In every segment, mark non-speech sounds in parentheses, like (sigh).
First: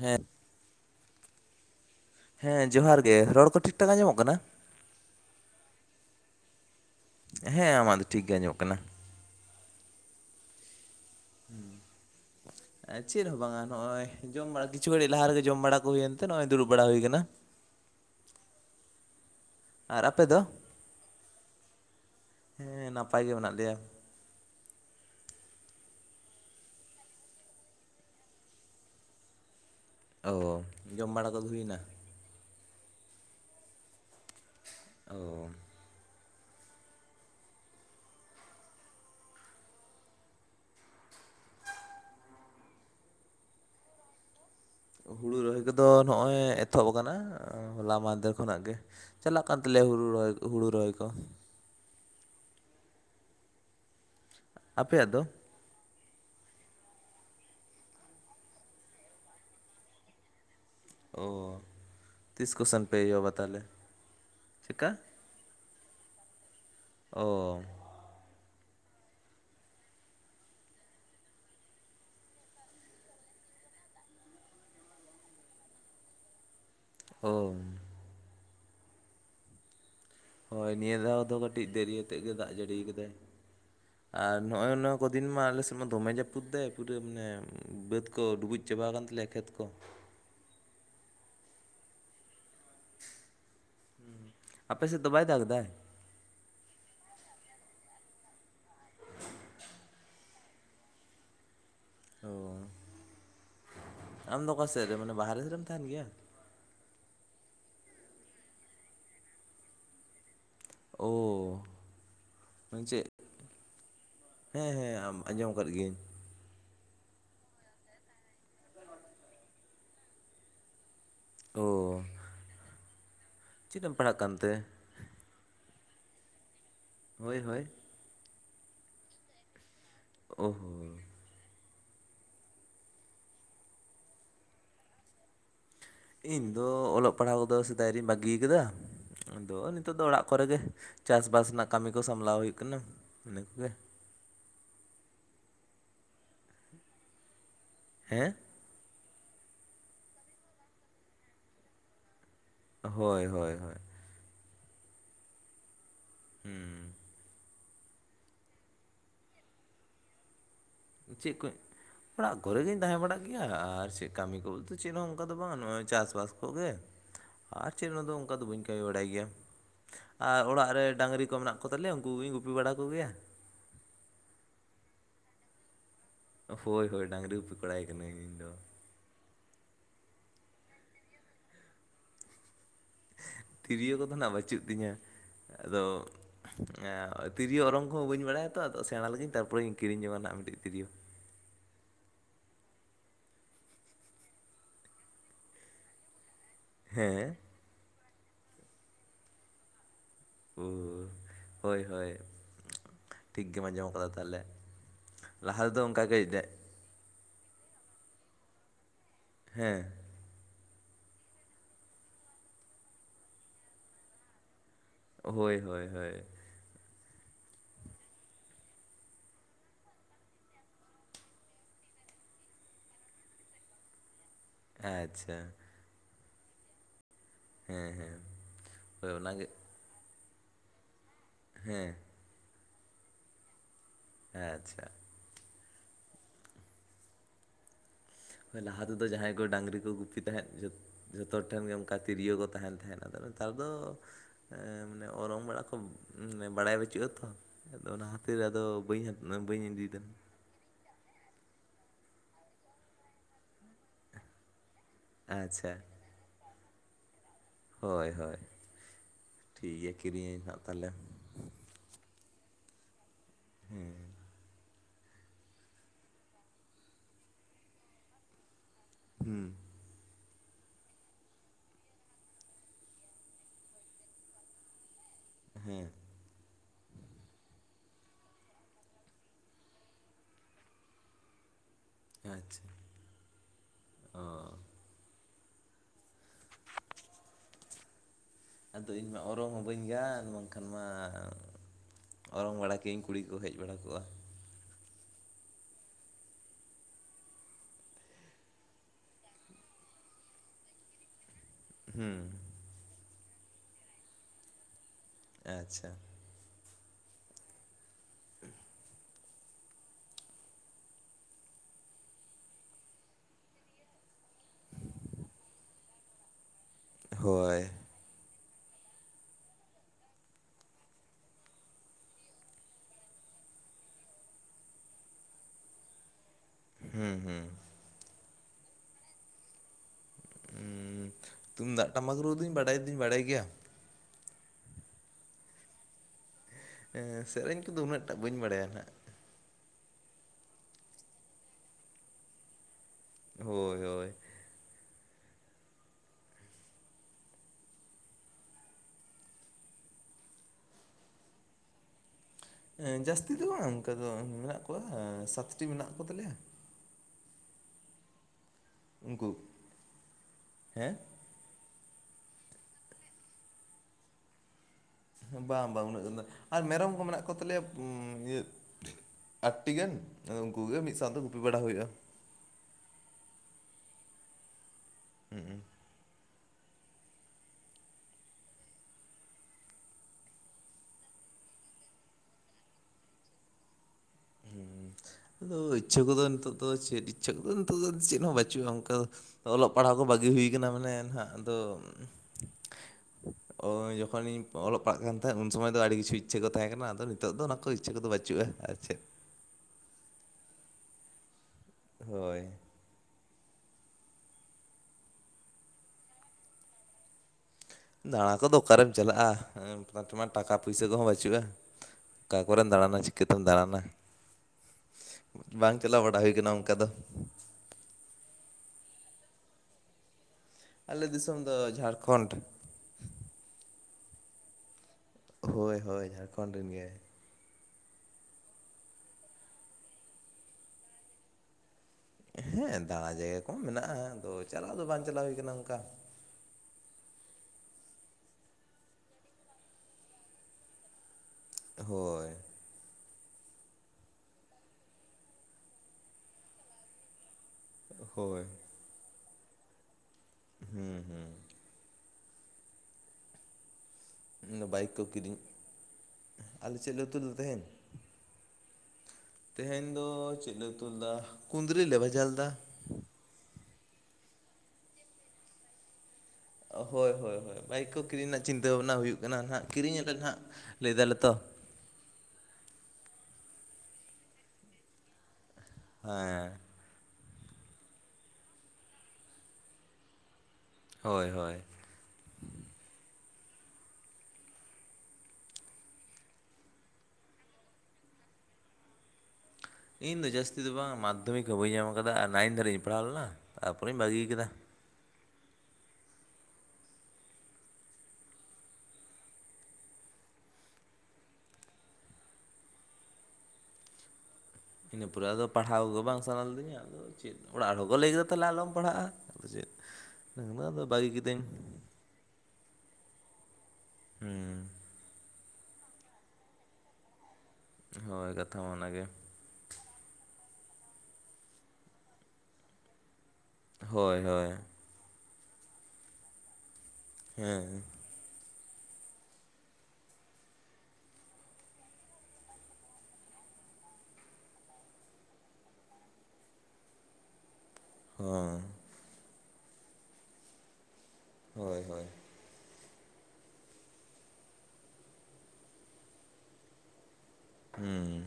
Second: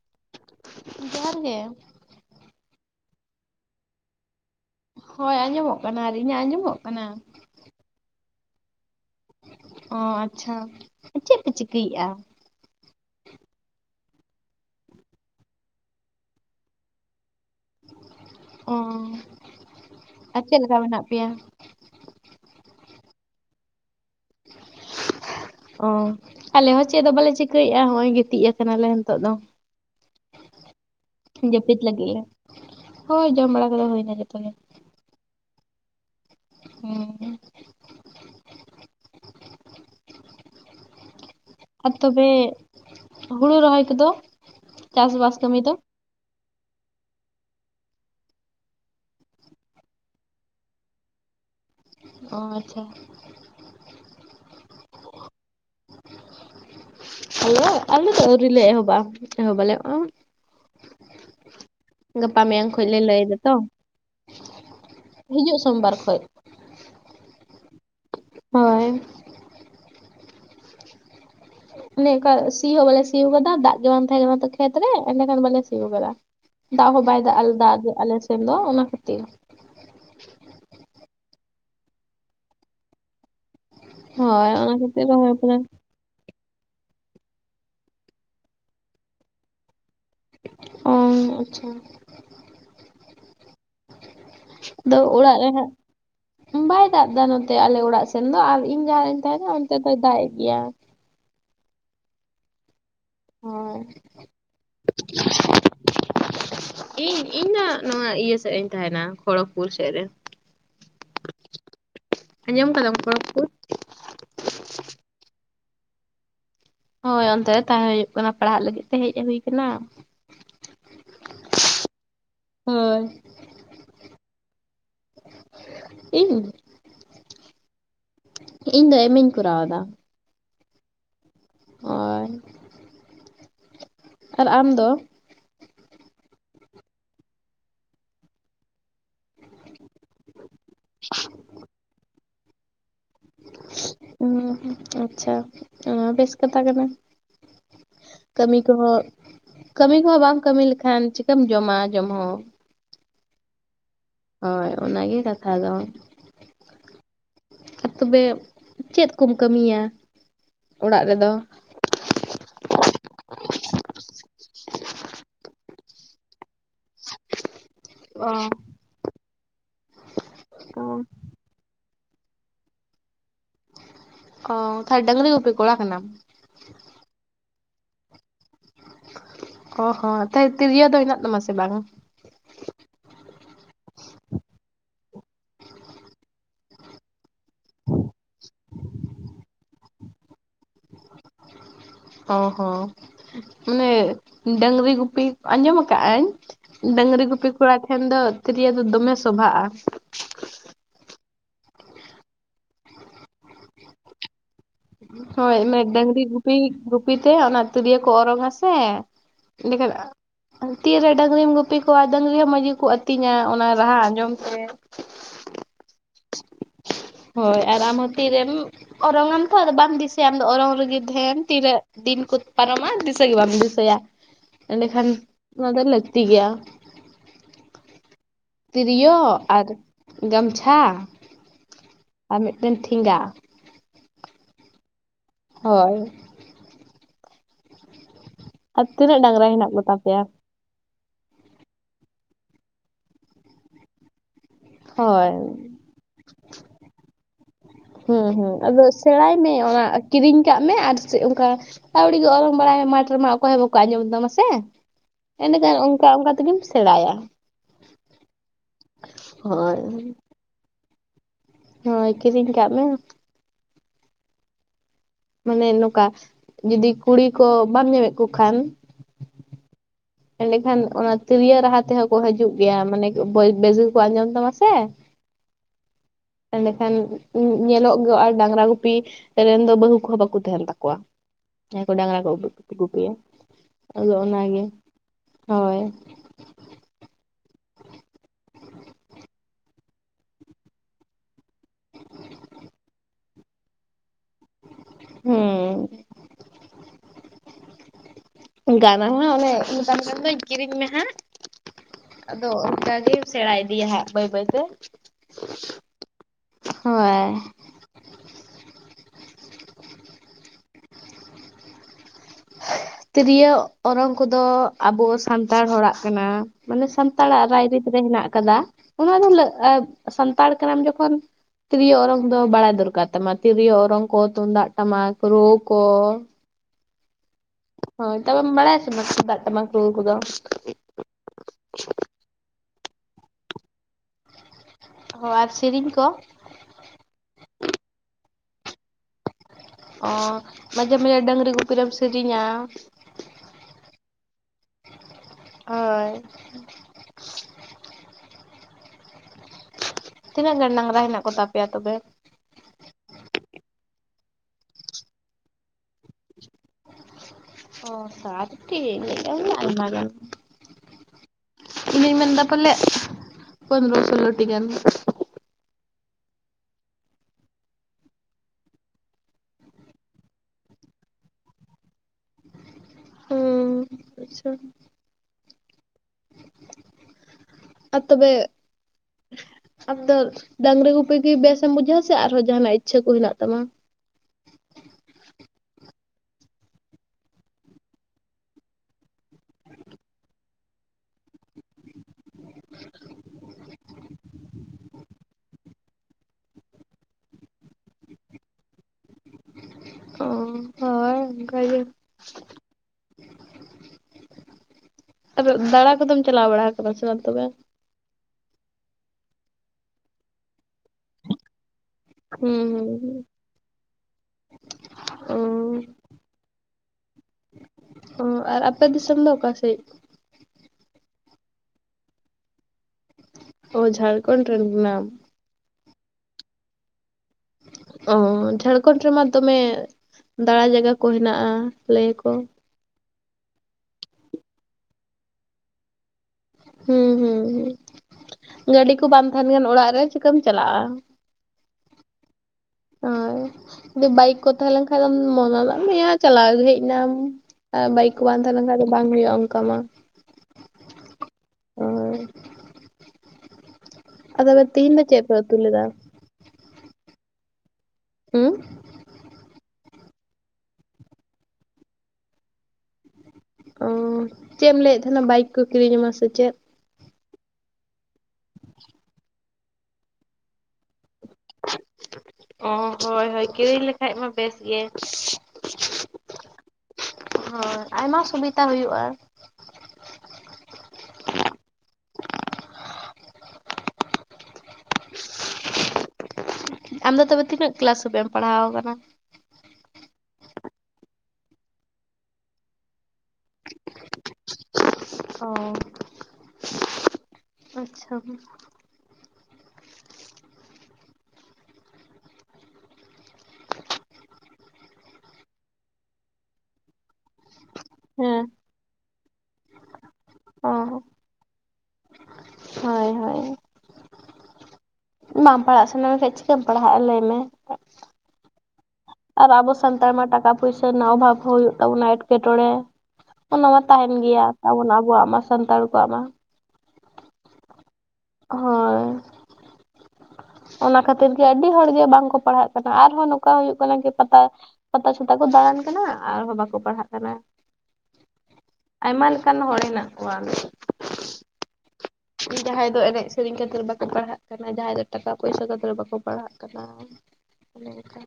ᱦᱮᱸ ᱡᱚᱦᱟᱨ ᱜᱮ᱾ ᱦᱮᱸ ᱡᱚᱦᱟᱨ ᱜᱮ, ᱨᱚᱲ ᱠᱚ ᱴᱷᱤᱠ ᱴᱷᱟᱠ ᱟᱸᱡᱚᱢᱚᱜ ᱠᱟᱱᱟ? ᱦᱳᱭ ᱟᱸᱡᱚᱢᱚᱜ ᱠᱟᱱᱟ, ᱟᱨ ᱤᱧᱟᱹᱜ ᱟᱸᱡᱚᱢᱚᱜ ᱠᱟᱱᱟ? ᱦᱮᱸ ᱟᱢᱟᱜ ᱫᱚ ᱴᱷᱤᱠ ᱜᱮ ᱟᱸᱡᱚᱢᱚᱜ ᱠᱟᱱᱟ᱾ ᱚ ᱟᱪᱪᱷᱟ, ᱪᱮᱫ ᱯᱮ ᱪᱤᱠᱟᱹᱭᱮᱜᱼᱟ? ᱪᱮᱫ ᱦᱚᱸ ᱵᱟᱝᱟ, ᱱᱚᱜᱼᱚᱭ ᱡᱚᱢ ᱵᱟᱲᱟ ᱠᱤᱪᱷᱩ ᱜᱷᱟᱹᱲᱤ ᱞᱟᱦᱟ ᱨᱮᱜᱮ ᱡᱚᱢ ᱵᱟᱲᱟ ᱦᱩᱭᱮᱱᱛᱮ ᱱᱚᱜ-ᱚᱭ ᱫᱲᱩᱵᱲᱟ ᱦᱩᱭ ᱠᱟᱱᱟ᱾ ᱚᱻ ᱟᱨ ᱟᱯᱮ ᱫᱚ, ᱦᱮᱸ ᱱᱟᱯᱟᱭ ᱜᱮ ᱢᱮᱱᱟᱜ ᱞᱮᱭᱟ᱾ ᱚ ᱟᱞᱮ ᱦᱚᱸ ᱪᱮᱫ ᱫᱚ ᱵᱟᱞᱮ ᱪᱤᱠᱟᱹᱭᱮᱼᱟ, ᱦᱚᱸᱜᱼᱚᱭ ᱜᱤᱛᱤᱡ ᱠᱟᱱᱟᱞᱮ ᱱᱤᱛᱳᱜ ᱫᱚ᱾ ᱳᱻ ᱡᱚᱢ ᱵᱟᱲᱟ ᱡᱟᱹᱯᱤᱫ ᱞᱟᱹᱜᱤᱫ ᱤᱧ, ᱦᱳᱭ ᱡᱚᱢ ᱵᱟᱲᱟ ᱠᱚᱫᱚ ᱦᱩᱭᱱᱟ ᱡᱚᱛᱚᱜ ᱜᱮ᱾ ᱳᱻ (unintelligible) ᱟᱨ ᱛᱚᱵᱮ ᱦᱩᱲᱩ ᱨᱚᱦᱚᱭ ᱠᱚᱫᱚ ᱪᱟᱥᱵᱟᱥ ᱦᱩᱲᱩ ᱠᱟᱹᱢᱤ ᱨᱚᱦᱚᱭ ᱫᱚ ᱠᱚᱫᱚ ᱱᱚᱜᱼᱚᱭ ᱮᱛᱚᱦᱚᱵ ᱠᱟᱱᱟ, ᱦᱚᱞᱟ ᱢᱟᱦᱫᱮᱨ ᱠᱷᱚᱱᱟᱜ ᱜᱮ᱾ ᱪᱟᱞᱟᱜ ᱠᱟᱱ ᱛᱟᱞᱮᱭᱟ ᱦᱩᱲᱩ ᱨᱚᱦᱚᱭ, ᱦᱩᱲᱩ ᱨᱚᱦᱚᱭ ᱠᱚ᱾ ᱚ ᱟᱪᱪᱷᱟ᱾ ᱟᱯᱮ ᱭᱟᱜ ᱫᱚ? ᱟᱞᱮ ᱟᱞᱮ ᱟᱣᱨᱤ ᱞᱮ ᱮᱦᱚᱵᱟ᱾ ᱚ ᱜᱟᱯᱟ ᱛᱤᱥ ᱢᱮᱭᱟᱝ ᱠᱚᱥᱮᱱ ᱠᱷᱚᱡ ᱯᱮ ᱞᱮ ᱞᱟᱹᱭ ᱮᱦᱚᱵᱟ ᱫᱟᱛᱚ ᱛᱟᱦᱚᱞᱮ? ᱪᱮᱠᱟ? ᱦᱤᱡᱩᱜ ᱥᱚᱢᱵᱟᱨ ᱠᱷᱚᱡ᱾ ᱚᱻ ᱦᱳᱭ᱾ ᱚᱱᱮ ᱚᱱᱠᱟ ᱥᱤ ᱦᱚᱸ ᱵᱟᱞᱮ ᱥᱤ ᱟᱠᱟᱫᱟ ᱫᱟᱜ ᱜᱮ ᱵᱟᱝ ᱛᱟᱦᱮᱸ ᱠᱟᱱᱟ ᱛᱚ ᱠᱷᱮᱛᱨᱮ ᱮᱸᱰᱮᱠᱷᱟᱱ ᱵᱟᱞᱮ ᱥᱤ ᱟᱠᱟᱫᱟ ᱾ ᱫᱟᱜ ᱦᱚᱸ ᱵᱟᱭ ᱚ ᱫᱟᱜ ᱞᱮᱫᱟ ᱟᱞᱮᱥᱮᱱ ᱫᱚ ᱚᱱᱟ ᱠᱷᱟᱹᱛᱤᱨ ᱾ ᱦᱳᱭ ᱱᱤᱭᱟᱹ ᱫᱷᱟᱣ ᱫᱚ ᱠᱟᱹᱴᱤᱡ ᱫᱮᱨᱤᱭᱟᱛᱮ ᱜᱮ ᱫᱟᱜ ᱡᱟᱹᱲᱤ ᱟᱠᱟᱫᱟᱭ ᱾ ᱟᱨ ᱦᱳᱭ ᱱᱚᱜ-ᱚᱭ ᱚᱱᱟ ᱱᱚᱣᱟ ᱠᱷᱟᱹᱛᱤᱨ ᱠᱚ ᱫᱤᱱ ᱨᱚᱦᱚᱭ ᱢᱟ ᱠᱟᱫᱟ ᱟᱞᱮᱥᱮᱫ ᱢᱟ ᱫᱚᱢᱮ ᱡᱟᱹᱯᱩ ᱮᱫᱟᱭ ᱯᱩᱨᱟᱹ ᱢᱟᱱᱮ ᱵᱟᱹᱫᱽ ᱠᱚ ᱰᱩᱵᱩᱡ ᱪᱟᱵᱟ ᱟᱠᱟᱱ ᱛᱟᱞᱮᱭᱟ ᱠᱷᱮᱛ ᱠᱚ ᱾ ᱚ ᱟᱪᱪᱷᱟ ᱾ (inaudible) ᱟᱫᱚ ᱥᱮᱫ ᱫᱚ ᱵᱟᱭ ᱚᱲᱟᱜ ᱫᱟᱜᱽ ᱨᱮ ᱮᱫᱟᱭ ᱦᱟᱸᱜ (inaudible) ᱵᱟᱭ ᱫᱟᱜ ᱮᱫᱟ ᱱᱚᱛᱮ ᱟᱞᱮ ᱚᱲᱟᱜ ᱥᱮᱱ ᱫᱚ ᱟᱨ ᱤᱧ ᱡᱟᱦᱟᱸ ᱨᱤᱧ ᱛᱟᱦᱮᱱᱟ ᱚᱱᱛᱮ ᱫᱚᱭ ᱫᱟᱜ ᱮᱫ ᱜᱮᱭᱟ ᱾ ᱚᱻ ᱦᱳᱭ (inaudible) ᱟᱢ ᱫᱚ ᱚᱠᱟ ᱥᱮᱫ ᱨᱮ ᱢᱟᱱᱮ ᱵᱟᱦᱨᱮ ᱥᱮᱫ ᱨᱮᱢ ᱛᱟᱦᱮᱱ ᱜᱮᱭᱟ? ᱤᱧ ᱤᱧ ᱫᱚ ᱱᱚᱣᱟ ᱤᱭᱟᱹ ᱥᱮᱫ ᱤᱧ ᱛᱟᱦᱮᱱᱟ ᱠᱷᱚᱲᱚᱜᱽᱯᱩᱨ ᱥᱮᱫ ᱨᱮ ᱾ ᱚ (inaudible) ᱟᱸᱡᱚᱢ ᱠᱟᱫᱟᱢ ᱪᱮᱫ ᱠᱷᱚᱲᱚᱜᱽᱯᱩᱨ? ᱦᱮᱸ ᱦᱮᱸ ᱟᱸᱢ ᱟᱸᱡᱚᱢ ᱟᱠᱟᱫ ᱜᱤᱭᱤᱧ ᱾ ᱦᱳᱭ ᱚᱱᱛᱮ ᱨᱮ ᱛᱟᱸᱦᱮ ᱦᱩᱭᱩᱜ ᱠᱟᱱᱟ ᱯᱟᱲᱦᱟᱜ ᱞᱟᱹᱜᱤᱫ ᱛᱮ ᱦᱮᱡ ᱦᱩᱭ ᱟᱠᱟᱱᱟ ᱾ ᱚ ᱦᱳᱭ ᱾ (inaudible) ᱪᱮᱫ ᱮᱢ ᱯᱟᱲᱦᱟᱜ ᱠᱟᱱᱛᱮ? (inaudible) ᱤᱧ? ᱦᱳᱭ ᱦᱳᱭ ᱾ ᱤᱧ ᱫᱚ ᱮᱢ ᱮᱧ ᱠᱚᱨᱟᱣ ᱮᱫᱟ ᱾ ᱚ ᱦᱚᱸ ᱾ ᱦᱳᱭ ᱾ (inaudible) ᱟᱨ ᱟᱢ ᱫᱚ? ᱤᱧ ᱫᱚ ᱚᱞᱚᱜ ᱯᱟᱲᱦᱟᱣ ᱠᱚᱫᱚ ᱥᱮᱫᱟᱭ ᱨᱤᱧ ᱵᱟᱹᱜᱤᱭ ᱟᱠᱟᱫᱟ ᱾ ᱟᱫᱚ ᱱᱤᱛᱚᱜ ᱫᱚ ᱚᱲᱟᱜ ᱠᱚᱨᱮ ᱜᱮ ᱾ ᱪᱟᱥᱵᱟᱥ ᱨᱮᱱᱟᱜ ᱠᱟᱹᱢᱤ ᱠᱚ ᱥᱟᱢᱞᱟᱣ ᱦᱩᱭᱩᱜ ᱠᱟᱱᱟ ᱤᱱᱟᱹ ᱠᱚᱜᱮ ᱾ ᱦᱩᱸ ᱟᱪᱪᱷᱟ ᱚᱱᱟ ᱦᱚ ᱵᱮᱥ ᱠᱟᱛᱷᱟ ᱠᱟᱱᱟ ᱾ ᱦᱮᱸ? ᱠᱟᱹᱢᱤ ᱠᱚᱦᱚ (inaudible) ᱠᱟᱹᱢᱤ ᱠᱚᱦᱚᱸ ᱵᱟᱢ ᱠᱟᱹᱢᱤ ᱞᱮᱠᱷᱟᱱ ᱪᱤᱠᱟᱹᱢ ᱡᱚᱢᱟ ᱡᱚᱢ ᱦᱚᱸ ᱾ ᱦᱳᱭ ᱦᱳᱭ ᱦᱳᱭ ᱾ ᱦᱳᱭ ᱚᱱᱟᱜᱮ ᱠᱟᱛᱷᱟ ᱫᱚ ᱾ ᱦᱮᱸᱻ ᱟᱨ ᱛᱚᱵᱮ (inaudible) ᱪᱮᱫ ᱠᱚᱢ ᱠᱟᱹᱢᱤᱭᱟ? ᱚᱲᱟᱜ ᱨᱮᱫᱚ ᱪᱮᱫ ᱠᱚ (inaudible) ᱚᱲᱟᱜ ᱠᱚᱨᱮᱜᱤᱧ ᱛᱟᱦᱮᱸ ᱵᱟᱲᱟᱜ ᱜᱮᱭᱟ ᱟᱨ ᱪᱮᱫ ᱠᱟᱹᱢᱤ ᱠᱚ ᱫᱚ ᱪᱮᱫ ᱦᱚᱸ ᱚᱱᱠᱟ ᱫᱚ ᱵᱟᱝ ᱱᱚᱜᱚᱭ ᱪᱟᱥ ᱵᱟᱥ ᱠᱚ ᱜᱮ ᱾ ᱟᱨ ᱪᱮᱫ ᱱᱚᱣᱟᱫᱚ ᱚ ᱚᱱᱠᱟ ᱫᱚ ᱵᱟᱹᱧ ᱠᱟᱢᱤ ᱵᱟᱲᱟᱭ ᱜᱮᱭᱟ ᱾ (inaudible) ᱟᱨ ᱚᱲᱟᱜ ᱚ ᱨᱮ ᱰᱟᱹᱝᱨᱤ ᱠᱚ ᱢᱮᱱᱟᱜ ᱠᱚ ᱛᱟᱞᱮᱭᱟ ᱩᱱᱠᱩᱜᱮᱧ ᱜᱩᱯᱤ ᱵᱟᱲᱟ ᱠᱚᱜᱮᱭᱟ ᱾ ᱚ ᱛᱟᱦᱮ ᱰᱟᱝᱨᱤ ᱜᱩᱯᱤ ᱠᱚᱲᱟ ᱠᱟᱱᱟᱢ? ᱦᱳᱭ ᱦᱳᱭ ᱰᱟᱝᱨᱤ ᱜᱩᱯᱤ ᱠᱚᱲᱟ ᱜᱮ ᱠᱟᱹᱱᱟᱹᱧ ᱤᱧᱫᱚ ᱾ ᱚ ᱦᱚᱸ ᱛᱟᱦᱮ ᱛᱤᱨᱭᱳ ᱫᱚ ᱢᱮᱱᱟᱜ ᱛᱟᱢᱟ ᱥᱮ ᱵᱟᱝ? ᱛᱤᱨᱭᱳ ᱠᱚᱫᱚ ᱦᱟᱸᱜ ᱵᱟᱹᱪᱩᱜ ᱛᱤᱧᱟ ᱾ (inaudible) ᱟᱫᱚ ᱮᱸ ᱛᱤᱨᱭᱳ ᱚᱨᱚᱝ ᱠᱚᱦᱚᱸ ᱵᱟᱹᱧ ᱵᱟᱲᱟᱭᱟ ᱛᱚ ᱟᱫᱚ ᱥᱮᱬᱟ ᱞᱮ ᱞᱮᱜᱮᱧ ᱛᱟᱨᱯᱚᱨᱮᱧ ᱠᱤᱨᱤᱧ ᱡᱚᱝᱟ ᱱᱟᱜ ᱢᱤᱫᱴᱮᱡ ᱛᱤᱨᱭᱳ ᱾ ᱚ ᱦᱚᱸ ᱾ (inaudible) ᱢᱟᱱᱮ ᱰᱟᱝᱨᱤ ᱜᱩᱯᱤ ᱟᱸᱡᱚᱢ ᱟᱠᱟᱫᱟᱹᱧ ᱾ ᱰᱟᱹᱝᱨᱤ ᱦᱮᱸ ᱜᱩᱯᱤ ᱠᱚᱲᱟ ᱴᱷᱮᱱ ᱫᱚ ᱛᱤᱨᱭᱳ ᱫᱚ ᱫᱚᱢᱮ ᱥᱚᱵᱷᱟᱜ-ᱟ ᱾ ᱦᱩᱸ ᱦᱳᱭ ᱦᱳᱭ ᱾ (inaudible) ᱴᱷᱤᱠ ᱜᱮᱢ ᱟᱸᱡᱚᱢ ᱟᱠᱟᱫᱟ ᱛᱟᱦᱚᱞᱮ ᱾ ᱦᱳᱭ ᱢᱟᱱᱮ ᱰᱟᱝᱨᱤ ᱜᱩᱯᱤ ᱜᱩᱯᱤ ᱛᱮ ᱚᱱᱟ ᱛᱤᱨᱭᱳ ᱠᱚ ᱚᱨᱚᱝᱟ ᱥᱮ, ᱦᱮᱸ ᱮᱸᱰᱮᱠᱷᱟᱱ ᱛᱤ ᱨᱮ ᱰᱟᱹᱝᱨᱤᱢ ᱜᱩᱯᱤ ᱠᱚᱣᱟ ᱰᱟᱹᱝᱨᱤ ᱦᱚᱸ ᱢᱚᱸᱡᱽ ᱜᱮᱠᱚ ᱟᱹᱛᱤᱧᱟ ᱚᱱᱟ ᱨᱟᱦᱟ ᱟᱸᱡᱚᱢ ᱛᱮ ᱾ ᱦᱳᱭ ᱦᱳᱭ ᱦᱳᱭ ᱾ ᱦᱳᱭ ᱟᱨ ᱟᱢ ᱦᱚ ᱛᱤ ᱨᱮᱢ ᱚᱨᱚᱝᱟᱢ ᱛᱚ ᱟᱫᱚ ᱵᱟᱢ ᱫᱤᱥ᱾ ᱫᱤᱥ ᱟᱢ ᱫᱚ ᱚᱨᱚᱝ ᱨᱮᱜᱮ ᱫᱷᱮᱭᱮᱱ ᱛᱤᱨᱮ ᱫᱤᱱ ᱠᱚ ᱯᱟᱨᱚᱢᱟ ᱫᱤᱥᱟᱹ ᱜᱮ ᱵᱟᱢ ᱫᱤᱥᱟᱹᱭᱟ ᱾ ᱮᱸᱰᱮᱠᱷᱟᱱ ᱟᱪᱪᱷᱟ ᱚᱱᱟ ᱫᱚ ᱞᱟᱹᱠᱛᱤ ᱜᱮᱭᱟ ᱦᱮᱸ ᱦᱮᱸ ᱾ ᱦᱳᱭ ᱛᱤᱨᱭᱳ ᱚᱱᱟᱜᱮ ᱟᱨ ᱜᱟᱢᱪᱷᱟ ᱾ ᱦᱮᱸ ᱾ ᱟᱨ ᱢᱤᱫᱴᱮᱱ ᱴᱷᱮᱸᱜᱟ ᱾ ᱟᱪᱷᱟ ᱾ ᱦᱳᱭ ᱾ ᱦᱳᱭ ᱞᱟᱦᱟ ᱟᱨ ᱛᱮᱫᱚ ᱛᱤᱱᱟᱹᱜ ᱡᱟᱦᱟᱸᱭ ᱠᱚ ᱰᱟᱝᱨᱟ ᱦᱮᱱᱟᱜ ᱰᱟᱹᱝᱨᱤ ᱠᱚ ᱠᱚᱛᱟ ᱜᱩᱯᱤ ᱯᱮᱭᱟ ᱛᱟᱦᱮᱸᱫ ᱡᱚᱛ᱾ ᱡᱚᱛᱚ ᱴᱷᱮᱱ ᱜᱮ ᱚᱱᱠᱟ ᱛᱤᱨᱭᱳ ᱠᱚ ᱛᱟᱦᱮᱱ ᱛᱟᱦᱮᱸᱱᱟ ᱟᱫᱚ ᱱᱮᱛᱟᱨ ᱫᱚ᱾ ᱢᱟᱱᱮ ᱚᱨᱚᱝ ᱦᱳᱭ ᱵᱟᱲᱟ ᱠᱚ ᱵᱟᱲᱟᱭ ᱵᱟᱹᱪᱩᱜᱼᱟ ᱛᱚ ᱾ ᱟᱫᱚ ᱚᱱᱟ ᱦᱩᱸ ᱠᱷᱟᱹᱛᱤᱨ ᱨᱮ ᱦᱩᱸ ᱟᱫᱚ ᱵᱟᱹᱧ ᱵᱟᱹᱧ ᱤᱫᱤᱭᱮᱫᱟ ᱾ ᱤᱫᱤ ᱠᱟᱜ ᱢᱮ ᱟᱨ ᱪᱮᱫ ᱚᱱᱠᱟ ᱟᱹᱣᱲᱤ ᱜᱮ ᱚᱨᱚᱝ ᱵᱟᱲᱟᱭ ᱢᱮ ᱢᱟᱴᱷ ᱨᱮᱢᱟ ᱚᱠᱚᱭ ᱦᱚᱸ ᱵᱟᱠᱚ ᱟᱸᱡᱚᱢ ᱛᱟᱢᱟ ᱥᱮ ᱾ ᱟᱪᱪᱷᱟ ᱮᱸᱰᱮᱠᱷᱟᱱ ᱚᱱᱠᱟ ᱚᱱᱠᱟ ᱛᱮᱜᱮᱢ ᱥᱮᱬᱟᱭᱟ ᱦᱳᱭ ᱦᱳᱭ ᱾ ᱴᱷᱤᱠ ᱜᱮᱭᱟ ᱠᱤᱨᱤᱧᱟᱹᱧ ᱦᱟᱸᱜ ᱛᱟᱦᱚᱞᱮ ᱾ ᱦᱳᱭ ᱠᱤᱨᱤᱧ ᱠᱟᱜ ᱢᱮ ᱾ ᱦᱮᱸ᱾ ᱢᱟᱱᱮ ᱱᱚᱝᱠᱟ ᱡᱩᱫᱤ ᱠᱩᱲᱤ ᱠᱚ ᱵᱟᱢ ᱧᱟᱢᱮᱫ ᱠᱚ ᱠᱷᱟᱱ᱾ ᱦᱩᱸ᱾ ᱮᱸᱰᱮᱠᱷᱟᱱ ᱚᱱᱟ ᱛᱤᱨᱭᱳ ᱨᱟᱦᱟ ᱛᱮᱦᱚᱸ ᱠᱚ ᱦᱤᱡᱩᱜ ᱜᱮᱭᱟ ᱢᱟᱱᱮ ᱵᱮᱥ ᱜᱮᱠᱚ ᱟᱸᱡᱚᱢ ᱛᱟᱢᱟ ᱥᱮ ᱾ ᱦᱮᱸ ᱾ ᱮᱸᱰᱮᱠᱷᱟᱱ ᱧᱮᱞᱚᱜ ᱜᱮ ᱟᱨ ᱰᱟᱝᱨᱟ ᱜᱩᱯᱤ᱾ ᱨᱮᱱ ᱫᱚ ᱵᱟᱹᱦᱩ ᱠᱚᱦᱚᱸ ᱵᱟᱠᱚ ᱛᱟᱦᱮᱱ ᱛᱟᱠᱚᱣᱟ᱾ ᱡᱟᱦᱟᱭ ᱠᱚ ᱰᱟᱝᱨᱟ ᱠᱚ ᱟᱪᱪᱷᱟ ᱛᱩᱠᱩᱯᱮᱭᱟ ᱟᱫᱚ ᱚ ᱚᱱᱟᱜᱮ ᱦᱳᱭ᱾ ᱟᱫᱚ ᱤᱧᱢᱟ ᱚᱨᱚᱝ ᱦᱚᱸ ᱵᱟᱹᱧ ᱜᱟᱱ ᱵᱟᱝᱠᱷᱟᱱ ᱢᱟ᱾ ᱚᱨᱚᱝ ᱵᱟᱲᱟ ᱠᱟᱹᱧ ᱠᱩᱲᱤ ᱠᱚ ᱦᱮᱡ ᱵᱟᱲᱟ ᱠᱚᱜᱼᱟ᱾ ᱦᱩᱸ᱾ ᱚᱱᱠᱟᱱᱟ ᱦᱚᱸ ᱚᱱᱮ ᱤᱧ ᱫ ᱜᱟᱱ ᱫᱚᱧ ᱠᱤᱨᱤᱧ ᱢᱮ ᱦᱟᱸᱜ᱾ ᱦᱩᱸ ᱟᱫᱚ ᱚᱱᱠᱟᱜ ᱜᱮ ᱥᱮᱬᱟ ᱤᱫᱤᱭᱟ ᱦᱟᱸᱜ ᱵᱟᱹᱭ ᱵᱟᱹᱭ ᱛᱮ᱾ ᱟᱪᱷᱟ᱾ ᱦᱳᱭ᱾ (inaudible) ᱛᱤᱨᱭᱳ ᱚᱨᱚᱝ ᱠᱚᱫᱚ ᱟᱵᱚ ᱥᱟᱱᱛᱟᱲ ᱦᱚᱲᱟᱜ ᱠᱟᱱᱟ᱾ ᱢᱟᱱᱮ ᱥᱟᱱᱛᱟᱲᱟᱜ ᱦᱳᱭ ᱨᱟᱭᱨᱤᱛ ᱨᱮ ᱦᱮᱱᱟᱜ ᱟᱠᱟᱫᱟ ᱚᱱᱟ ᱫᱚᱜ ᱥᱟᱱᱛᱟᱲ ᱠᱟᱱᱟᱢ ᱡᱚᱠᱷᱚᱱ᱾ ᱛᱤᱨᱭᱳ ᱚᱨᱚᱝ ᱫᱚ ᱵᱟᱲᱟᱭ ᱫᱚᱨᱠᱟᱨ ᱛᱟᱢᱟ ᱛᱤᱨᱭᱳ ᱚᱨᱚᱝ ᱠᱚ ᱛᱩᱢᱫᱟᱜ ᱴᱟᱢᱟᱠ ᱨᱩ ᱠᱚ᱾ ᱦᱩᱸ ᱦᱩᱸ᱾ ᱦᱳᱭ ᱛᱚᱵᱮ ᱢᱟᱲᱟᱭ ᱟᱥᱮ ᱵᱟᱝ ᱫᱩᱢᱰᱟᱜ ᱴᱟᱢᱟᱜ ᱨᱩ ᱠᱚᱫᱚ? ᱦᱩᱸ᱾ ᱛᱩᱢᱫᱟᱜ ᱴᱟᱢᱟᱠ ᱨᱩᱫᱩᱧ ᱵᱟᱰᱟᱭ ᱫᱩᱧ ᱵᱟᱰᱟᱭ ᱜᱮᱭᱟ᱾ ᱦᱚ ᱟᱨ ᱥᱮᱨᱮᱧ ᱠᱚ? ᱥᱮᱨᱮᱧ ᱠᱚᱫᱚ ᱩᱱᱟᱹᱜᱴᱟᱜ ᱵᱟᱹᱧ ᱵᱟᱲᱟᱭᱟ ᱱᱟᱦᱟᱸᱜ᱾ ᱚ ᱢᱟᱡᱷᱮ ᱢᱟᱡᱷᱮ ᱰᱟᱹᱝᱨᱤ ᱜᱩᱯᱤᱮᱢ ᱥᱮᱨᱮᱧᱟ᱾ ᱦᱳᱭ ᱦᱳᱭ᱾ ᱦᱳᱭ᱾ ᱛᱤᱱᱟᱹᱜ ᱜᱟᱱ ᱰᱟᱝᱨᱟ ᱦᱮᱱᱟᱜ ᱠᱚ ᱛᱟᱯᱮᱭᱟ ᱛᱚᱵᱮ? ᱡᱟᱹᱥᱛᱤ ᱫᱚ ᱵᱟᱝ ᱚᱱᱠᱟ ᱫᱚ ᱢᱮᱱᱟᱜ ᱠᱚᱣᱟ ᱥᱟᱛᱴᱤ ᱢᱮᱱᱟᱜ ᱠᱚ ᱛᱟᱞᱮᱭᱟ᱾ ᱚᱻ ᱥᱟᱛᱴᱤ ᱩᱱᱠᱩ (unintelligible) ᱟᱭᱢᱟ ᱜᱟᱱ᱾ ᱦᱮᱸ᱾ ᱤᱧᱫᱚᱧ ᱢᱮᱱᱫᱟ ᱯᱟᱞᱮᱜ ᱯᱚᱱᱨᱚ ᱥᱳᱞᱳᱴᱤ ᱜᱟᱱ᱾ ᱵᱟᱝ ᱵᱟᱝ ᱩᱱᱟᱹᱜ ᱜᱟᱱ ᱫᱚ ᱟᱨ ᱢᱮᱨᱚᱢ ᱠᱚ ᱢᱮᱱᱟᱜ ᱠᱚᱛᱟᱞᱮᱭᱟ ᱤᱭᱟᱹ ᱟᱴᱴᱤ ᱜᱟᱱ ᱟᱫᱚ ᱩᱱᱠᱩᱜ ᱜᱮ ᱢᱤᱫ ᱥᱟᱶᱛᱮ ᱜᱩᱯᱤ ᱵᱟᱲᱟ ᱦᱩᱭᱩᱜᱼᱟ᱾ ᱦᱩᱸ (unintelligible) ᱦᱮᱸ᱾ ᱟᱨ ᱛᱚᱵᱮ ᱟᱢᱫᱚ ᱰᱟᱝᱨᱤ ᱜᱩᱯᱤ ᱜᱮ ᱵᱮᱥᱮᱢ ᱵᱩᱡᱷᱟᱹᱣᱟ ᱥᱮ ᱟᱨᱦᱚᱸ ᱡᱟᱦᱟᱱᱟᱜ ᱤᱪᱪᱷᱟᱹ ᱠᱚ ᱦᱮᱱᱟᱜ ᱛᱟᱢᱟ? ᱦᱩᱸ ᱟᱫᱚ ᱤᱪᱷᱟᱹ ᱠᱚᱫᱚ ᱱᱤᱛᱚᱜ ᱫᱚ ᱪᱮᱫ ᱤᱪᱪᱷᱟᱹ ᱠᱚᱫᱚ ᱱᱤᱛᱚᱜ ᱫᱚ ᱪᱮᱫ ᱦᱚᱸ ᱵᱟᱹᱪᱩᱜᱼᱟ ᱚᱱᱠᱟ ᱫᱚ᱾ ᱚᱞᱚᱜ ᱯᱟᱲᱦᱟᱜ ᱠᱚ ᱵᱟᱹᱜᱤ ᱦᱩᱭ ᱠᱟᱱᱟ ᱢᱟᱱᱮ ᱮᱱᱦᱟᱜ ᱟᱫᱚ ᱚᱭ ᱡᱚᱠᱷᱚᱱᱤ ᱚᱞᱚᱜ ᱯᱟᱲᱟᱜ ᱛᱟᱦᱮᱸᱫ ᱩᱱ ᱥᱚᱢᱚᱭ ᱫᱚ ᱟᱹᱰᱤ ᱠᱤᱪᱷᱩ ᱤᱪᱪᱷᱟᱹ ᱠᱚ ᱛᱟᱦᱮᱸ ᱠᱟᱱᱟ᱾ ᱟᱫᱚ ᱱᱤᱛᱚᱜ ᱫᱚ ᱚᱱᱟ ᱠᱚ ᱤᱪᱷᱟᱹ ᱠᱚᱫᱚ ᱵᱟᱹᱪᱩᱜᱼᱟ᱾ ᱟᱨ ᱪᱮᱫ᱾ ᱚᱻ ᱦᱳᱭ ᱚᱱᱠᱟᱜᱮ᱾ ᱦᱳᱭ᱾ ᱟᱫᱚ ᱫᱟᱬᱟ ᱠᱚᱫᱚᱢ ᱪᱟᱞᱟᱣ ᱵᱟᱲᱟ ᱠᱟᱫᱟ ᱥᱮ ᱵᱟᱝ ᱛᱚᱵᱮ? ᱫᱟᱬᱟ ᱠᱚᱫᱚ ᱚᱠᱟᱨᱮᱢ ᱪᱟᱞᱟᱜᱼᱟ ᱱᱚᱛᱮ ᱢᱟ ᱴᱟᱠᱟ ᱯᱩᱭᱥᱟᱹ ᱠᱚᱦᱚᱸ ᱵᱟᱹᱪᱩᱜᱼᱟ᱾ ᱠᱟ ᱠᱚᱨᱮᱢ ᱦᱩᱸ ᱫᱟᱲᱟᱱᱟ (inaudible) ᱪᱤᱠᱟᱹᱛᱮᱢ ᱫᱟᱬᱟᱱᱟ, ᱵᱟᱝ ᱦᱩᱸ ᱪᱟᱞᱟᱣ ᱵᱟᱲᱟ ᱦᱩᱭ ᱠᱟᱱᱟ ᱚᱱᱠᱟ ᱫᱚ᱾ ᱚᱻ ᱟᱨ ᱟᱯᱮ ᱫᱤᱥᱚᱢ ᱫᱚ ᱚᱠᱟ ᱥᱮᱫ? ᱟᱞᱮ ᱫᱤᱥᱚᱢ ᱫᱚ ᱡᱷᱟᱲᱠᱷᱚᱸᱰ᱾ ᱚᱻ ᱡᱷᱟᱲᱠᱷᱚᱸᱰ ᱨᱮᱱ ᱠᱟᱱᱟᱢ᱾ ᱦᱳᱭ ᱦᱳᱭ ᱡᱷᱟᱲᱠᱷᱚᱸᱰ ᱨᱮᱱ ᱜᱮ᱾ ᱚᱻ ᱡᱷᱟᱲᱠᱷᱚᱸᱰ ᱨᱮᱢᱟ ᱫᱚᱢᱮ ᱫᱟᱬᱟ ᱡᱟᱭᱜᱟ ᱠᱚ ᱦᱮᱱᱟᱜᱼᱟ᱾ ᱞᱟᱹᱭᱟᱠᱚ ᱦᱮᱸ ᱫᱟᱬᱟ ᱡᱟᱭᱜᱟ ᱠᱚᱦᱚᱸ ᱢᱮᱱᱟᱜᱼᱟ ᱟᱫᱚ ᱪᱟᱞᱟᱣ ᱫᱚ ᱵᱟᱝ ᱪᱟᱞᱟᱣ ᱦᱩᱭ ᱠᱟᱱᱟ ᱚᱱᱠᱟ᱾ ᱦᱩᱸ ᱦᱩᱸ ᱦᱩᱸ ᱜᱟᱹᱰᱤ ᱠᱚ ᱵᱟᱝ ᱛᱟᱦᱮᱸᱱ ᱠᱷᱟᱱ ᱚᱲᱟᱜ ᱨᱮ ᱪᱤᱠᱟᱹᱢ ᱪᱟᱞᱟᱜ-ᱟ᱾ ᱦᱳᱭ᱾ ᱦᱳᱭ ᱡᱩᱫᱤ ᱵᱟᱭᱤᱠ ᱠᱚ ᱛᱟᱦᱮᱸ ᱞᱮᱱ ᱠᱷᱟᱡ ᱫᱚᱢ ᱢᱚᱱ ᱞᱟᱜ (unintelligible) ᱪᱟᱞᱟᱣ ᱦᱮᱡ ᱮᱱᱟᱢ᱾ ᱵᱟᱭᱤᱠ ᱠᱚ ᱵᱟᱝ ᱦᱳᱭ ᱛᱟᱦᱮᱸ ᱞᱮᱱᱠᱷᱟᱱ ᱫᱚ ᱵᱟᱝ ᱦᱩᱭᱩᱜᱼᱟ ᱚᱱᱠᱟ ᱢᱟ᱾ ᱦᱩᱸ ᱦᱩᱸ᱾ ᱦᱳᱭ᱾ ᱟᱫᱚ ᱚᱱᱟ (unintelligible) ᱵᱟᱭᱤᱠ ᱛᱤᱦᱤᱧ ᱫᱚ ᱠᱚ ᱪᱮᱫ ᱯᱮ ᱠᱤᱨᱤᱧ ᱩᱛᱩ ᱞᱮᱫᱟ? ᱟᱞᱮ ᱪᱮᱫ ᱞᱮ ᱩᱛᱩ ᱞᱮᱫᱮ ᱛᱟᱦᱮᱧ? ᱦᱩᱸ᱾ ᱛᱮᱦᱮᱧ ᱫᱚ ᱪᱮᱫ ᱞᱮ ᱩᱛᱩ ᱞᱮᱫᱟ? ᱠᱩᱱᱫᱽᱨᱤ ᱞᱮ ᱵᱷᱟᱡᱟ ᱞᱮᱫᱟ᱾ ᱚᱻ ᱪᱮᱫ ᱮᱢ ᱞᱟᱹᱭᱮᱫ ᱛᱟᱦᱮᱱᱟ ᱵᱟᱭᱤᱠ ᱠᱚ ᱠᱤᱨᱤᱧᱟᱢᱟ ᱥᱮ ᱪᱮᱫ? ᱦᱳᱭ ᱦᱳᱭ ᱦᱳᱭ ᱵᱟᱭᱤᱠ ᱠᱚ ᱠᱤᱨᱤᱧ ᱨᱮᱱᱟᱜ ᱪᱤᱱᱛᱟᱹ ᱵᱷᱟᱱᱟ ᱦᱩᱭᱩᱜ ᱠᱟᱱᱟ ᱱᱷᱟᱜ ᱠᱤᱨᱤᱧ ᱟᱞᱮ ᱱᱷᱟᱜ ᱞᱟᱹᱭᱫᱟᱞᱮ ᱛᱚ᱾ ᱚᱻ ᱦᱳᱭ ᱦᱳᱭ ᱠᱤᱨᱤᱧ ᱞᱮᱠᱷᱟᱡ ᱢᱟ ᱵᱮᱥ ᱜᱮ᱾ ᱦᱮᱸ᱾ ᱦᱳᱭ ᱟᱭᱢᱟ ᱥᱩᱵᱤᱫᱟ ᱦᱩᱭᱩᱜ-ᱟ᱾ ᱦᱚᱭ ᱦᱚᱭ᱾ ᱟᱢᱫᱚ ᱛᱚᱵᱮ ᱛᱤᱱᱟᱹᱜ ᱠᱮᱞᱟᱥ ᱦᱟᱹᱵᱤᱡ ᱮᱢ ᱯᱟᱲᱦᱟᱣ ᱠᱟᱱᱟ? ᱤᱧ ᱫᱚ ᱡᱟᱹᱥᱛᱤ ᱫᱚ ᱵᱟᱝ ᱢᱟᱫᱽᱫᱷᱚᱢᱤᱠ ᱦᱚᱸ ᱵᱟᱹᱧ ᱮᱢ ᱟᱠᱟᱫᱟ ᱟᱨ ᱱᱟᱭᱤᱱ ᱫᱷᱟᱨᱤᱡ ᱤᱧ ᱯᱟᱲᱦᱟᱣ ᱞᱮᱱᱟ ᱛᱟᱯᱚᱨᱮᱧ ᱵᱟᱹᱜᱤ ᱠᱟᱫᱟ᱾ ᱚᱻ ᱟᱪᱪᱷᱟ ᱦᱩᱸ᱾ ᱤᱱᱟᱹ ᱯᱚᱨᱮ ᱟᱫᱚ ᱯᱟᱲᱦᱟᱣ ᱜᱮ ᱵᱟᱝ ᱥᱟᱱᱟ ᱞᱤᱫᱤᱧᱟ ᱟᱫᱚ ᱪᱮᱫ ᱚᱲᱟᱜ ᱨᱮᱦᱚᱸᱠᱚ ᱞᱟᱹᱭ ᱠᱮᱫᱟ ᱦᱮᱸ ᱛᱟᱦᱚᱞᱮ ᱟᱞᱚᱢᱼᱼ ᱯᱟᱲᱦᱟᱜ-ᱟ ᱟᱫᱚ ᱪᱮᱫ ᱤᱧᱫᱚ ᱟᱫᱚ ᱵᱟᱹᱜᱤ ᱠᱤᱫᱟᱹᱧ᱾ ᱦᱚᱭ ᱦᱚᱭ᱾ ᱦᱩᱸ᱾ ᱵᱟᱝ ᱯᱟᱲᱦᱟᱜ ᱥᱟᱱᱟ ᱢᱮᱠᱷᱟᱱᱡ ᱪᱤᱠᱟᱹᱢ ᱯᱟᱲᱦᱟᱜ-ᱟ ᱞᱟᱹᱭ ᱢᱮ, ᱦᱚᱭ ᱠᱟᱛᱷᱟ ᱢᱟ ᱚᱱᱟᱜᱮ᱾ ᱟᱨ ᱟᱵᱚ ᱥᱟᱱᱛᱟᱲ ᱢᱟ ᱴᱟᱠᱟ ᱯᱩᱭᱥᱟᱹ ᱨᱮᱱᱟᱜ ᱚᱵᱷᱟᱵ ᱦᱚᱸ ᱦᱩᱭᱩᱜ ᱛᱟᱵᱚᱱᱟ ᱮᱸᱴᱠᱮᱴᱚᱬᱮᱼᱼ ᱚᱱᱟ ᱢᱟ ᱛᱟᱦᱮᱸᱱ ᱦᱳᱭ ᱜᱮᱭᱟ ᱦᱳᱭ ᱛᱟᱵᱚᱱ ᱟᱵᱚᱣᱟᱜ ᱢᱟ ᱥᱟᱱᱛᱟᱲ ᱠᱚᱣᱟᱜ-ᱢᱟ᱾ ᱦᱮᱸ᱾ ᱦᱳᱭ᱾ ᱚᱱᱟ ᱠᱷᱟᱹᱛᱤᱨ ᱜᱮ ᱟᱹᱰᱤ ᱦᱚᱲᱜᱮ ᱵᱟᱝᱠᱚ ᱯᱟᱲᱦᱟᱜ ᱠᱟᱱᱟ ᱟᱨᱦᱚᱸ ᱱᱚᱠᱟ ᱦᱩᱭᱩᱜ ᱠᱟᱱᱟ ᱜᱮ ᱯᱟᱛᱟᱼᱼ ᱯᱟᱛᱟ ᱪᱷᱟᱛᱟ ᱠᱚ ᱫᱟᱲᱟᱱ ᱠᱟᱱᱟ ᱟᱨᱦᱚᱸ ᱵᱟᱠᱚ ᱯᱟᱲᱦᱟᱜ ᱠᱟᱱᱟ᱾ ᱦᱚᱸ᱾ ᱟᱭᱢᱟ ᱞᱮᱠᱟᱱ ᱦᱚᱲ ᱦᱮᱱᱟᱜ ᱠᱚᱣᱟ ᱱᱤᱡᱼᱼ ᱦᱳᱭ ᱦᱳᱭ᱾ ᱡᱟᱦᱟᱸᱭ ᱫᱚ ᱮᱱᱮᱡ ᱥᱮᱨᱮᱧ ᱠᱷᱟᱹᱛᱤᱨ ᱵᱟᱠᱚ ᱯᱟᱲᱦᱟᱜ ᱠᱟᱱᱟ ᱡᱟᱦᱟᱸᱭ ᱫᱚ ᱴᱟᱠᱟ ᱯᱚᱭᱥᱟ ᱠᱷᱟᱛᱤᱨ ᱵᱟᱠᱚ ᱯᱟᱲᱦᱟᱜᱼᱼ ᱠᱟᱱᱟ ᱚᱱᱮ ᱦᱩᱸ ᱚᱱᱠᱟᱼᱼ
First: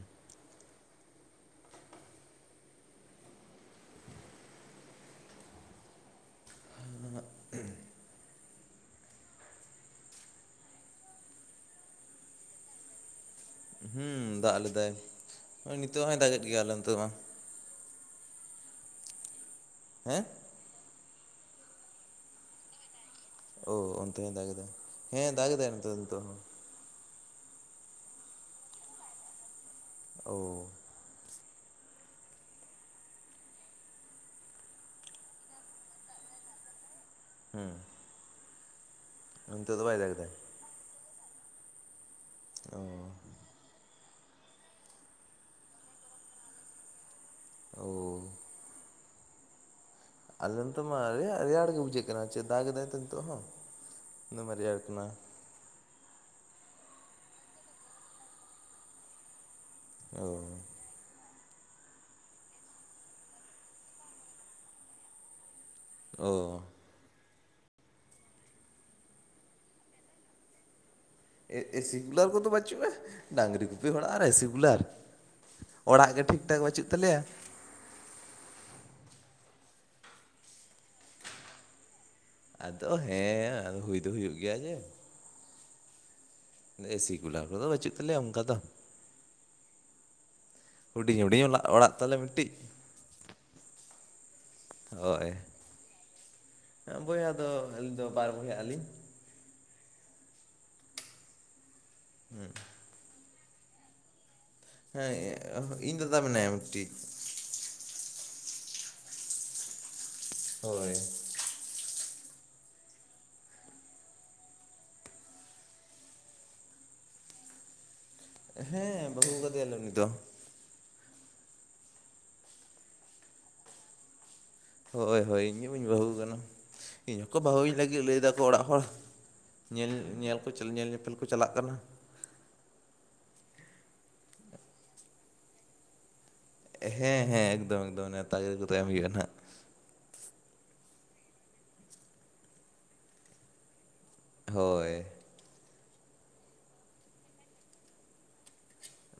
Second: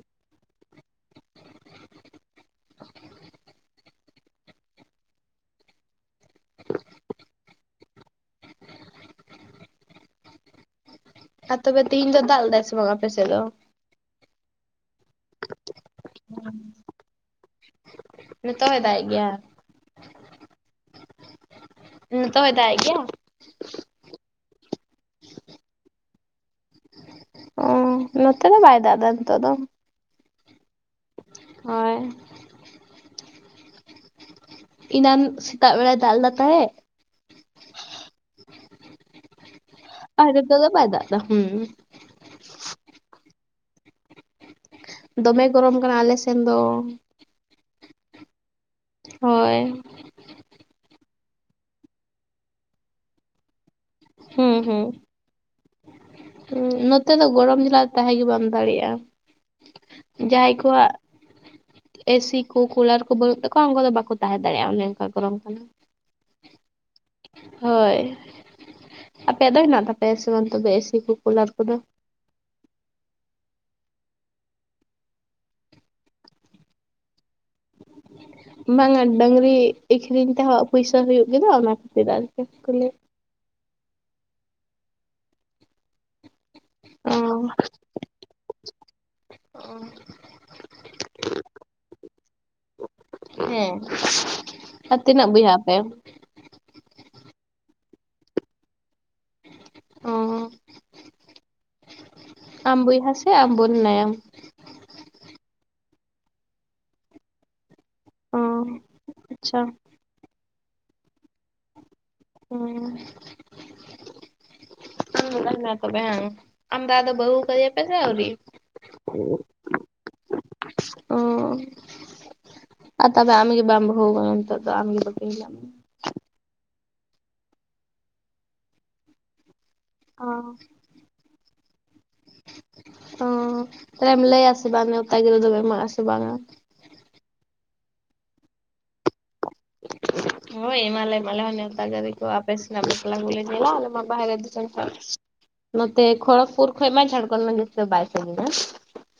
ᱦᱮᱸᱜ ᱩᱸ (inaudible) ᱟᱨ ᱛᱚᱵᱮ ᱛᱤᱦᱤᱧ ᱫᱚ ᱫᱟᱜ ᱞᱮᱫᱟᱭ ᱥᱮ ᱵᱟᱝ ᱟᱯᱮ ᱥᱮᱫ ᱫᱚ? ᱦᱩᱸ ᱫᱟᱜ ᱞᱮᱫᱟᱭ ᱦᱳᱭ ᱱᱤᱛᱚᱜ ᱦᱚᱭ ᱫᱟᱜᱮᱫ ᱜᱮᱭᱟ ᱟᱞᱮ ᱚᱱᱚᱛᱮ ᱢᱟ᱾ ᱱᱤᱛᱚᱜ ᱦᱚᱭ ᱫᱟᱜ-ᱮᱜ ᱜᱮᱭᱟ? ᱦᱮᱸᱼᱼ ᱱᱤᱛᱚᱜ ᱦᱚᱸᱭ ᱫᱟᱜ-ᱮᱜ ᱜᱮᱭᱟ? ᱳᱻ ᱚᱱᱛᱮ ᱦᱚᱸ ᱫᱟᱜ ᱮᱫᱟᱭ ᱦᱮᱸ ᱫᱟᱜ ᱮᱫᱟᱭ ᱱᱚᱛᱮ ᱫᱚ ᱱᱤᱛᱚᱜ ᱦᱚᱸ᱾ ᱦᱩᱸ ᱱᱚᱛᱮ ᱫᱚ ᱵᱟᱭ ᱫᱟᱜ ᱮᱫᱟ ᱱᱤᱛᱚᱜ ᱫᱚ᱾ ᱳᱻ ᱦᱚᱭ᱾ ᱤᱱᱟᱱ ᱥᱮᱛᱟᱜ ᱵᱮᱲᱟ ᱫᱟᱜ ᱞᱮᱫᱟ ᱛᱟᱦᱮᱸᱜ᱾ ᱦᱩᱸ᱾ ᱚᱱᱛᱮ ᱫᱚ ᱵᱟᱭ ᱫᱟᱜᱽ ᱮᱫᱟᱭ? ᱛᱚᱜ ᱫᱚ ᱵᱟᱭ ᱫᱟᱜ ᱫᱟ ᱦᱩ᱾ ᱚᱻ ᱫᱚᱢᱮ ᱜᱚᱨᱚᱢ ᱠᱟᱱᱟ ᱟᱞᱮ ᱥᱮᱱ ᱫᱚ᱾ ᱳᱻ ᱦᱳᱭ᱾ ᱟᱞᱮ ᱱᱚᱛᱮ ᱢᱟ ᱨᱮ ᱨᱮᱭᱟᱲ ᱜᱮ ᱵᱩᱡᱷᱟᱹᱜ ᱠᱟᱱᱟ ᱪᱮᱫ ᱫᱟᱠ ᱫᱟᱭ ᱛᱚ ᱱᱤᱛᱚᱜ ᱦᱚ᱾ ᱫᱚᱢᱮ ᱨᱮᱭᱟᱲ ᱠᱟᱱᱟ᱾ ᱦᱩ ᱱᱚᱛᱮ ᱫᱚ ᱜᱚᱨᱚᱢ ᱡᱮᱞᱟ ᱛᱟᱦᱮᱸ ᱜᱮ ᱵᱟᱢ ᱫᱟᱲᱮᱭᱟᱜᱼᱟ ᱚ ᱡᱟᱦᱟᱸᱭ ᱠᱚᱣᱟᱜᱼᱼ (unintelligible) ᱮᱥᱤ ᱠᱚ ᱠᱩᱞᱟᱨ ᱠᱚ ᱵᱟᱹᱱᱩᱜ ᱛᱟᱠᱚᱣᱟ ᱩᱱᱠᱩ ᱫᱚ ᱵᱟᱠᱚ ᱛᱟᱦᱮᱸ ᱫᱟᱲᱮᱭᱟᱜᱼᱟ ᱚᱱᱮ ᱚᱱᱠᱟ ᱜᱚᱨᱚᱢ ᱠᱟᱱᱟ᱾ ᱳᱻ ᱦᱳᱭ ᱟᱯᱮᱭᱟᱜ ᱫᱚ ᱦᱮᱱᱟᱜ ᱛᱟᱯᱮᱭᱟ ᱥᱮ ᱵᱟᱝ ᱮᱥᱤ ᱠᱩ? ᱮ ᱮᱥᱤ ᱠᱩᱞᱟᱨ ᱠᱚᱫᱚ ᱵᱟᱪᱩᱜᱼᱟ ᱰᱟᱝᱨᱤ ᱜᱩᱯᱤ ᱦᱚᱲᱟᱜ ᱟᱨ ᱮᱥᱤ ᱠᱩᱞᱟᱨ ᱚᱲᱟᱜ ᱜᱮ ᱴᱷᱤᱠ ᱴᱷᱟᱠ ᱵᱟᱪᱩᱜ ᱛᱟᱞᱮᱭᱟ ᱵᱟᱝ ᱟ ᱰᱟᱝᱨᱤ ᱟᱠᱷᱨᱤᱧ ᱛᱮᱦᱚ ᱯᱩᱭᱥᱟ ᱦᱩᱭᱩᱜ ᱜᱮᱫᱚ ᱚᱱᱟ ᱠᱷᱟᱛᱤᱨ ᱟᱨ ᱟᱫᱚ ᱦᱮ ᱟᱫᱚ ᱦᱩᱭ ᱫᱚ ᱦᱩᱭᱩᱜ ᱜᱮᱭᱟ ᱡᱮ ᱮᱥᱤ ᱚ ᱠᱩᱞᱟᱨ ᱠᱚᱫᱚ ᱵᱟᱪᱩᱜ ᱛᱟᱞᱮᱭᱟ ᱚᱱᱠᱟ ᱫᱚ ᱚ ᱦᱩᱰᱤᱧ ᱦᱩᱰᱤᱧ ᱚᱲᱟᱜ ᱛᱟᱞᱮ ᱢᱤᱫᱴᱤᱡ ᱦᱮᱸ ᱟᱨ ᱛᱤᱱᱟᱹᱜ ᱦᱳᱭ ᱵᱚᱭᱦᱟᱜ ᱟᱯᱮ ᱵᱚᱭᱦᱟ ᱫᱚ ᱟᱹᱞᱤᱧ ᱫᱚ ᱵᱟᱨ ᱵᱚᱭᱦᱟᱜ ᱟᱞᱤᱧ ᱚ ᱦᱮ ᱟᱢ ᱵᱚᱭᱦᱟ ᱥᱮ ᱟᱢ ᱵᱩᱱ ᱢᱮᱱᱟᱭᱟ ᱦᱮ ᱤᱧ ᱫᱟᱫᱟ ᱢᱮᱱᱟᱭᱟ ᱢᱤᱫᱴᱤᱡ ᱚ ᱟᱪᱪᱷᱟ ᱦᱳᱭ ᱦᱮ ᱟᱨ ᱢᱤᱫ ᱴᱟᱝ ᱢᱮᱱᱟᱭ ᱛᱟᱯᱮᱭᱟ ᱵᱟᱝ ᱟᱢ ᱫᱟᱫᱟ ᱫᱚ ᱵᱩᱦᱩᱣ ᱠᱟᱫᱮ ᱯᱮᱥᱮ ᱟᱣᱨᱤ ᱦᱮᱸ ᱵᱟᱹᱦᱩ ᱠᱟᱫᱮᱭᱟᱞᱮ ᱩᱱᱤ ᱫᱚ ᱚ ᱟᱨ ᱛᱚᱵᱮ ᱟᱢ ᱜᱮ ᱵᱟᱢ ᱵᱟᱦᱩ ᱠᱟᱱᱟ ᱱᱤᱛᱚᱜ ᱫᱚ ᱟᱢᱜᱮ ᱦᱳᱭ ᱵᱟᱹᱠᱤ ᱦᱳᱭ ᱦᱮᱱᱟᱜ ᱤᱧ ᱜᱮ ᱢᱮᱭᱟ᱾ ᱵᱟᱹᱧ ᱵᱟᱦᱩ ᱠᱟᱱᱟ ᱤᱧ ᱦᱚᱠᱚ ᱵᱟᱦᱩ ᱤᱧ ᱞᱟᱜᱤᱫ ᱞᱟᱹᱭ ᱫᱟᱠᱚ ᱚᱲᱟᱜ ᱦᱚᱲ ᱧᱮᱞ ᱚ ᱧᱮᱞ ᱠᱚ ᱧᱮᱞ ᱧᱮᱯᱮᱞ ᱠᱚ ᱪᱟᱞᱟᱜ ᱠᱟᱱᱟ ᱚ ᱛᱟᱞᱦᱮᱢ ᱞᱟᱹᱭᱟ ᱥᱮ ᱵᱟᱝ ᱱᱮᱣᱛᱟ ᱜᱤᱨᱟᱹ ᱫᱚᱢ ᱮᱢᱚᱜ ᱟᱥᱮ ᱵᱟᱝ ᱟ ᱦᱮᱸ ᱦᱮᱸ ᱮᱠᱫᱚᱢ ᱮᱠᱫᱚᱢ ᱱᱮᱣᱛᱟ ᱜᱤᱨᱟᱹ ᱠᱚᱫᱚ ᱮᱢ ᱦᱩᱭᱩᱜᱼᱟ ᱱᱟᱜ ᱦᱳᱭ ᱮᱢᱟᱞᱮᱢ ᱟᱞᱮ ᱦᱚ ᱱᱮᱣᱛᱟ ᱜᱟᱨᱤ ᱟᱯᱮᱥᱮᱱᱟᱜ ᱵᱟᱯᱞᱟ ᱠᱚᱞᱮ ᱧᱮᱞᱟ ᱟᱞᱮ ᱢᱟ ᱵᱟᱦᱨᱮ ᱫᱤᱥᱚᱢ ᱠᱷᱚᱱ ᱦᱳᱭ ᱱᱚᱛᱮ ᱠᱷᱚᱲᱚᱠᱯᱩᱨ ᱠᱷᱚᱱ ᱢᱟ ᱡᱷᱟᱲᱠᱷᱚᱱᱰ ᱢᱟ ᱡᱟᱹᱥᱛᱤ ᱫᱚ ᱵᱟᱭ ᱥᱟᱜᱤᱧᱟ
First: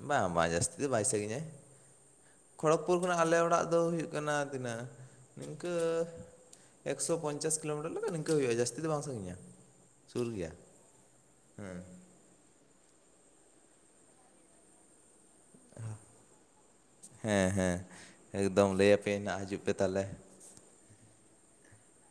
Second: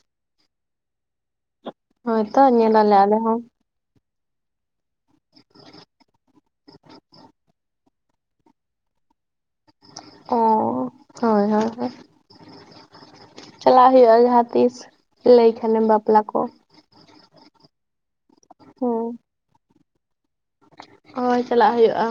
ᱵᱟᱝ ᱵᱟᱝ ᱡᱟᱥᱛᱤ ᱫᱚ ᱵᱟᱭ ᱥᱟᱜᱤᱧᱟ ᱦᱳᱭᱛᱚ ᱠᱷᱚᱲᱚᱜᱽᱯᱩᱨ ᱧᱮᱞᱟᱞᱮ ᱠᱷᱚᱱᱟᱜ ᱟᱞᱮ ᱦᱚᱸ ᱚᱲᱟᱜ ᱫᱚ ᱦᱩᱭᱩᱜ ᱠᱟᱱᱟ ᱛᱤᱱᱟᱹᱜ ᱤᱝᱠᱟᱹ ᱮᱠᱥᱚ ᱯᱚᱪᱟᱥ ᱠᱤᱞᱳᱢᱤᱴᱟᱨ ᱞᱮᱠᱟ ᱱᱤᱝᱠᱟᱹ ᱦᱩᱭᱩᱜᱼᱟ ᱡᱟᱹᱥᱛᱤ ᱫᱚ ᱵᱟᱝ ᱥᱟᱜᱤᱧᱟ ᱚ ᱦᱳᱭ ᱦᱮᱸ ᱦᱳᱭ ᱪᱟᱞᱟᱜ ᱦᱩᱭᱩᱜᱼᱟ ᱡᱟᱦᱟᱛᱤᱥ ᱞᱟᱹᱭ ᱠᱷᱟᱱᱮᱢ ᱵᱟᱯᱞᱟ ᱠᱚ ᱦᱮᱸ ᱦᱮᱸ ᱮᱠᱫᱚᱢ ᱞᱟᱹᱭ ᱦᱮᱸ ᱟᱯᱮᱭᱟᱹᱧ ᱦᱟᱸᱜ ᱦᱤᱡᱩᱜ ᱯᱮ ᱛᱟᱦᱚᱞᱮ ᱦᱳᱭ ᱪᱟᱞᱟᱜ ᱦᱩᱭᱩᱜᱼᱟ